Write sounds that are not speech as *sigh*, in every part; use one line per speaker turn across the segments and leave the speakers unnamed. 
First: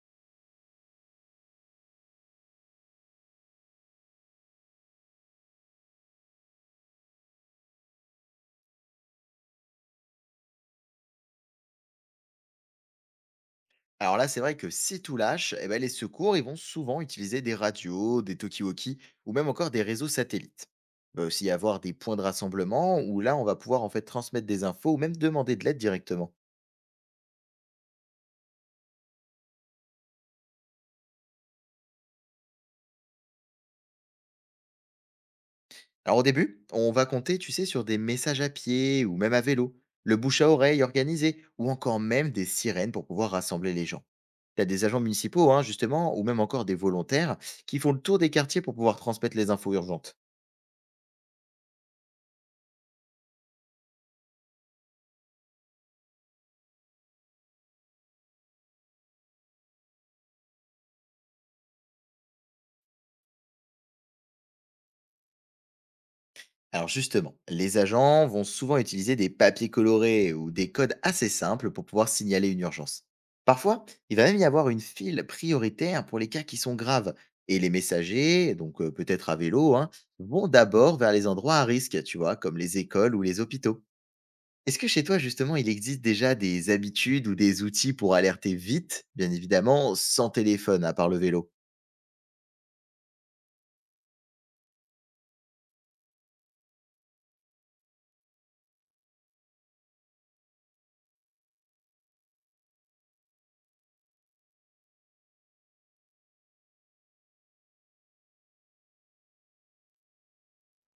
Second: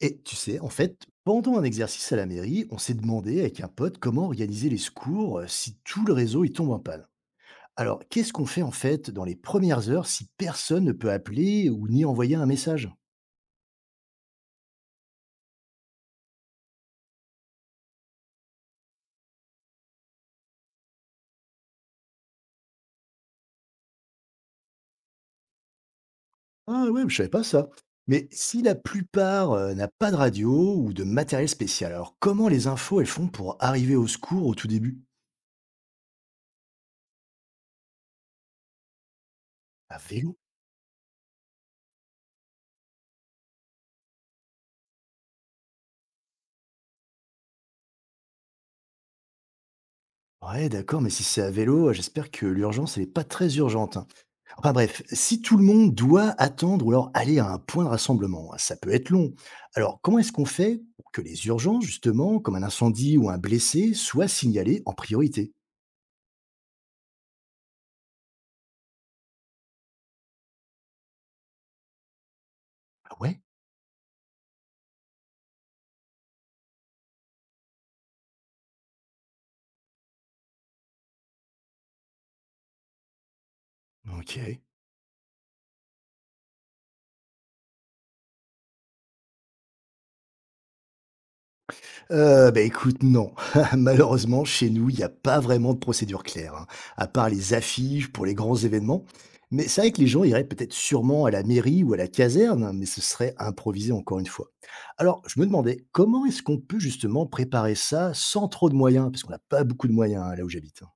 Et tu sais, en fait, pendant un exercice à la mairie, on s'est demandé avec un pote comment organiser les secours si tout le réseau y tombe en panne. Alors, qu'est-ce qu'on fait en fait dans les premières heures si personne ne peut appeler ou ni envoyer un message.
Alors là, c'est vrai que si tout lâche, eh ben, les secours ils vont souvent utiliser des radios, des talkie-walkie ou même encore des réseaux satellites. Il va aussi y avoir des points de rassemblement où là, on va pouvoir en fait transmettre des infos ou même demander de l'aide directement.
Ah ouais, je savais pas ça. Mais si la plupart n'a pas de radio ou de matériel spécial, alors comment les infos elles font pour arriver au secours au tout début?
Alors au début, on va compter, tu sais, sur des messages à pied ou même à vélo,
À
le
vélo.
bouche à oreille organisé ou encore même des sirènes pour pouvoir rassembler les gens. T'as des agents municipaux, hein, justement, ou même encore des volontaires qui font le tour des quartiers pour pouvoir transmettre les infos urgentes.
Ouais, d'accord, mais si c'est à vélo, j'espère que l'urgence elle n'est pas très urgente, hein. Enfin bref, si tout le monde doit attendre ou alors aller à un point de rassemblement, hein, ça peut être long. Alors comment est-ce qu'on fait pour que les urgences, justement, comme un incendie ou un blessé, soient signalées en priorité?
Alors justement, les agents vont souvent utiliser des papiers colorés ou des codes assez simples pour pouvoir signaler une urgence.
Ah ouais.
Parfois, il va même y avoir une file prioritaire pour les cas qui sont graves. Et les messagers, donc peut-être à vélo, hein, vont d'abord vers les endroits à risque, tu vois, comme les écoles ou les hôpitaux.
Ok.
Est-ce que chez toi, justement, il existe déjà des habitudes ou des outils pour alerter vite, bien évidemment, sans téléphone, à part le vélo?
Bah, écoute, non. *laughs* Malheureusement, chez nous, il n'y a pas vraiment de procédure claire, hein, à part les affiches pour les grands événements. Mais c'est vrai que les gens iraient peut-être sûrement à la mairie ou à la caserne, hein, mais ce serait improvisé encore une fois. Alors, je me demandais, comment est-ce qu'on peut justement préparer ça sans trop de moyens? Parce qu'on n'a pas beaucoup de moyens, hein, là où j'habite, hein.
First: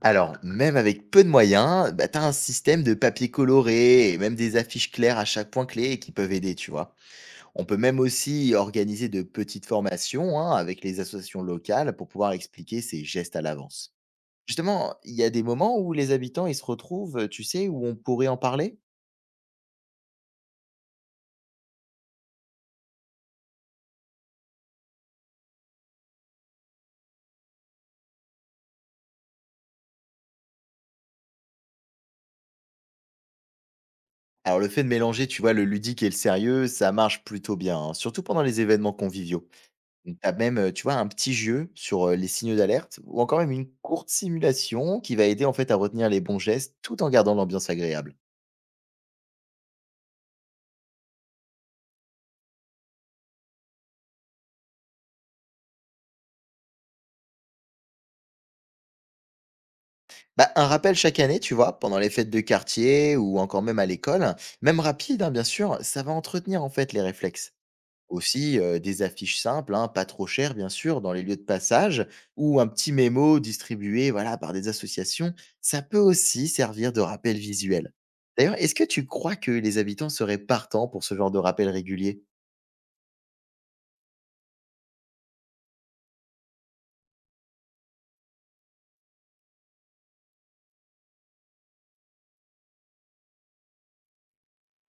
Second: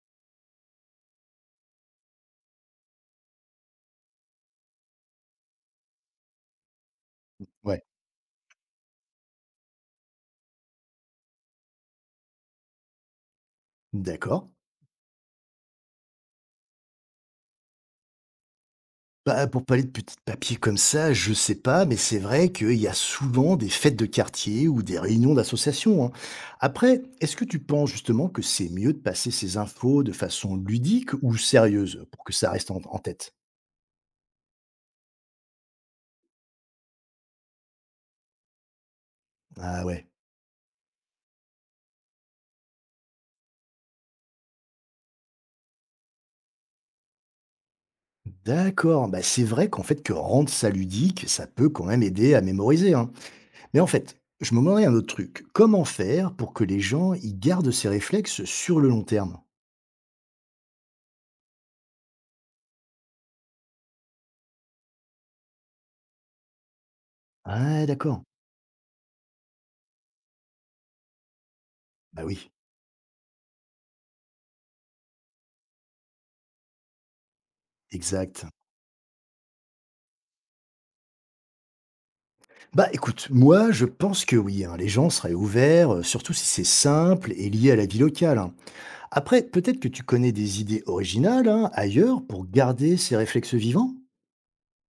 Alors, même avec peu de moyens, bah, tu as un système de papier coloré et même des affiches claires à chaque point clé qui peuvent aider, tu vois. On peut
Ouais.
même aussi organiser de petites formations hein, avec les associations locales pour pouvoir expliquer ces gestes à l'avance.
D'accord.
Justement, il y a des moments où les habitants ils se retrouvent, tu sais, où on pourrait en parler.
Bah, pour parler de petits papiers comme ça, je sais pas, mais c'est vrai qu'il y a souvent des fêtes de quartier ou des réunions d'associations, hein. Après, est-ce que tu penses justement que c'est mieux de passer ces infos de façon ludique ou sérieuse pour que ça reste en tête?
Alors, le fait de mélanger, tu vois, le ludique et le sérieux, ça marche plutôt bien, hein, surtout pendant les événements conviviaux.
Ah ouais.
Tu as même, tu vois, un petit jeu sur, les signaux d'alerte ou encore même une courte simulation qui va aider en fait à retenir les bons gestes tout en gardant l'ambiance agréable.
D'accord, bah c'est vrai qu'en fait que rendre ça ludique, ça peut quand même aider à mémoriser, hein. Mais en fait, je me demandais un autre truc. Comment faire pour que les gens y gardent ces réflexes sur le long terme?
Bah, un rappel chaque année, tu vois, pendant les fêtes de quartier ou encore même à l'école, même rapide, hein, bien sûr, ça va entretenir en fait les réflexes.
Ah d'accord.
Aussi, des affiches simples, hein, pas trop chères bien sûr, dans les lieux de passage
Bah oui,
ou un petit mémo distribué, voilà, par des associations, ça peut aussi servir de rappel visuel.
exact.
D'ailleurs, est-ce que tu crois que les habitants seraient partants pour ce genre de rappel régulier?
Bah écoute, moi je pense que oui, hein, les gens seraient ouverts, surtout si c'est simple et lié à la vie locale, hein. Après, peut-être que tu connais des idées originales, hein, ailleurs pour garder ces réflexes vivants?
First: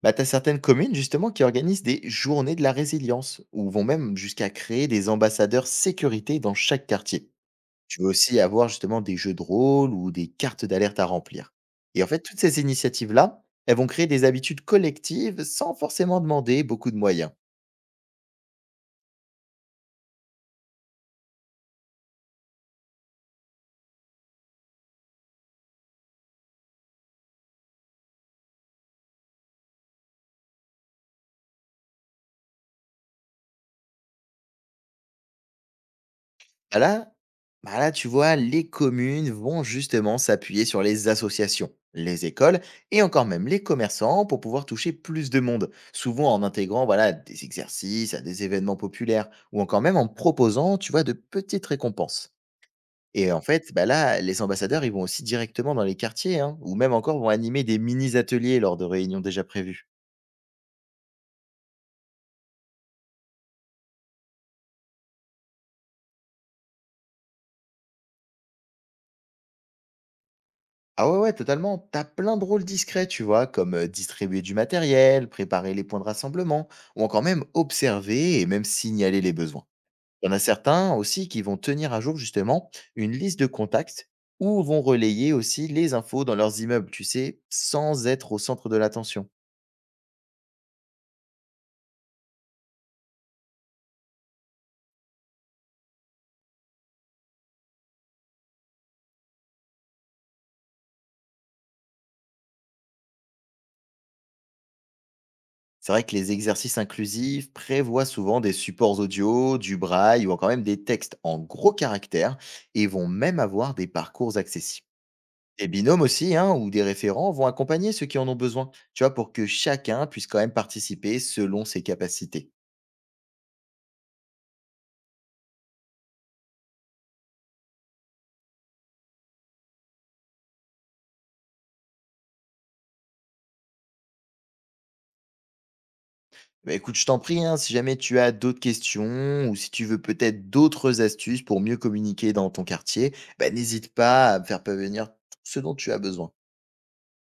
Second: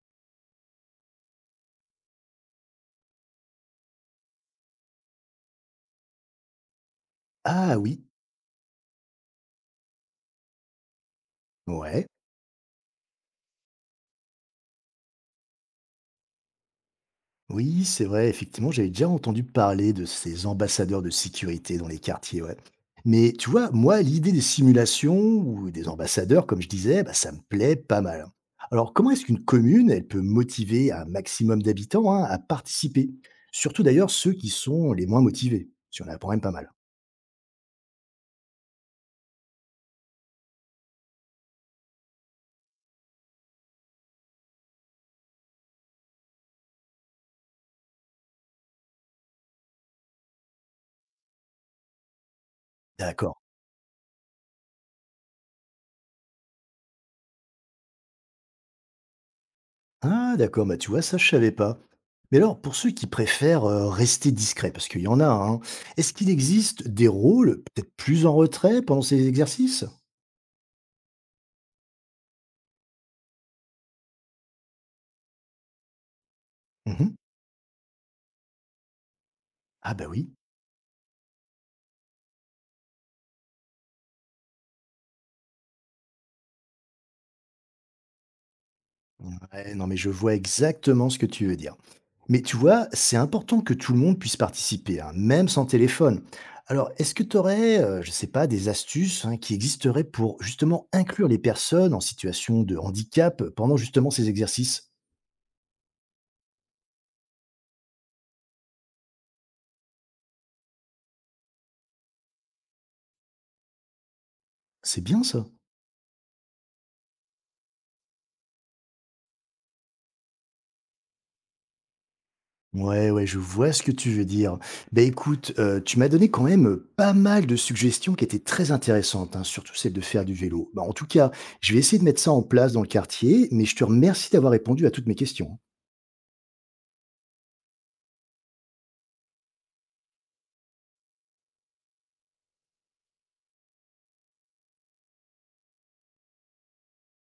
Bah, tu as certaines communes justement qui organisent des journées de la résilience ou vont même jusqu'à créer des ambassadeurs sécurité dans chaque quartier.
Ah
Tu
oui,
veux aussi avoir justement des jeux de rôle ou des cartes d'alerte à remplir. Et
ouais.
en fait, toutes ces initiatives-là, elles vont créer des habitudes collectives sans forcément demander beaucoup de moyens.
Oui, c'est vrai, effectivement, j'avais déjà entendu parler de ces ambassadeurs de sécurité dans les quartiers, ouais. Mais tu vois, moi, l'idée des simulations ou des ambassadeurs, comme je disais, bah, ça me plaît pas mal. Alors, comment est-ce qu'une commune, elle peut motiver un maximum d'habitants, hein, à participer? Surtout d'ailleurs ceux qui sont les moins motivés, si on apprend même pas mal.
Bah là bah là, tu vois, les communes vont justement s'appuyer sur les associations, les écoles et encore même les commerçants pour pouvoir toucher plus de monde, souvent en intégrant voilà, des exercices à des événements populaires ou encore même en proposant, tu vois, de petites récompenses. Et
D'accord.
en fait, bah là, les ambassadeurs, ils vont aussi directement dans les quartiers hein, ou même encore vont animer des mini-ateliers lors de réunions déjà prévues.
Ah d'accord, bah, tu vois, ça je savais pas. Mais alors, pour ceux qui préfèrent rester discrets, parce qu'il y en a, hein, est-ce qu'il existe des rôles peut-être plus en retrait pendant ces exercices?
Ah ouais, ouais, totalement. T'as plein de rôles discrets, tu vois, comme distribuer du matériel, préparer les points de rassemblement, ou
Mhm.
encore même observer et même signaler les besoins.
Ah bah
Il y
oui.
en a certains aussi qui vont tenir à jour justement une liste de contacts ou vont relayer aussi les infos dans leurs immeubles, tu sais, sans être au centre de l'attention.
Ouais, non mais je vois exactement ce que tu veux dire. Mais tu vois, c'est important que tout le monde puisse participer, hein, même sans téléphone. Alors, est-ce que tu aurais, je sais pas, des astuces, hein, qui existeraient pour justement inclure les personnes en situation de handicap pendant justement ces exercices?
C'est vrai que les exercices inclusifs prévoient souvent des supports audio, du braille ou encore même des textes en gros caractères et vont même avoir des parcours accessibles.
C'est bien ça.
Des binômes aussi, hein, ou des référents vont accompagner ceux qui en ont besoin, tu vois, pour que chacun puisse quand même participer selon ses capacités.
Ouais, ouais, je vois ce que tu veux dire. Ben écoute, tu m'as donné quand même pas mal de suggestions qui étaient très intéressantes, hein, surtout celle de faire du vélo. Bah, en tout cas, je vais essayer de mettre ça en place dans le quartier, mais je te remercie d'avoir répondu à toutes mes questions.
Bah, écoute, je t'en prie, hein, si jamais tu as d'autres questions ou si tu veux peut-être d'autres astuces pour mieux communiquer dans ton quartier, bah, n'hésite pas à me faire parvenir tout ce dont tu as besoin.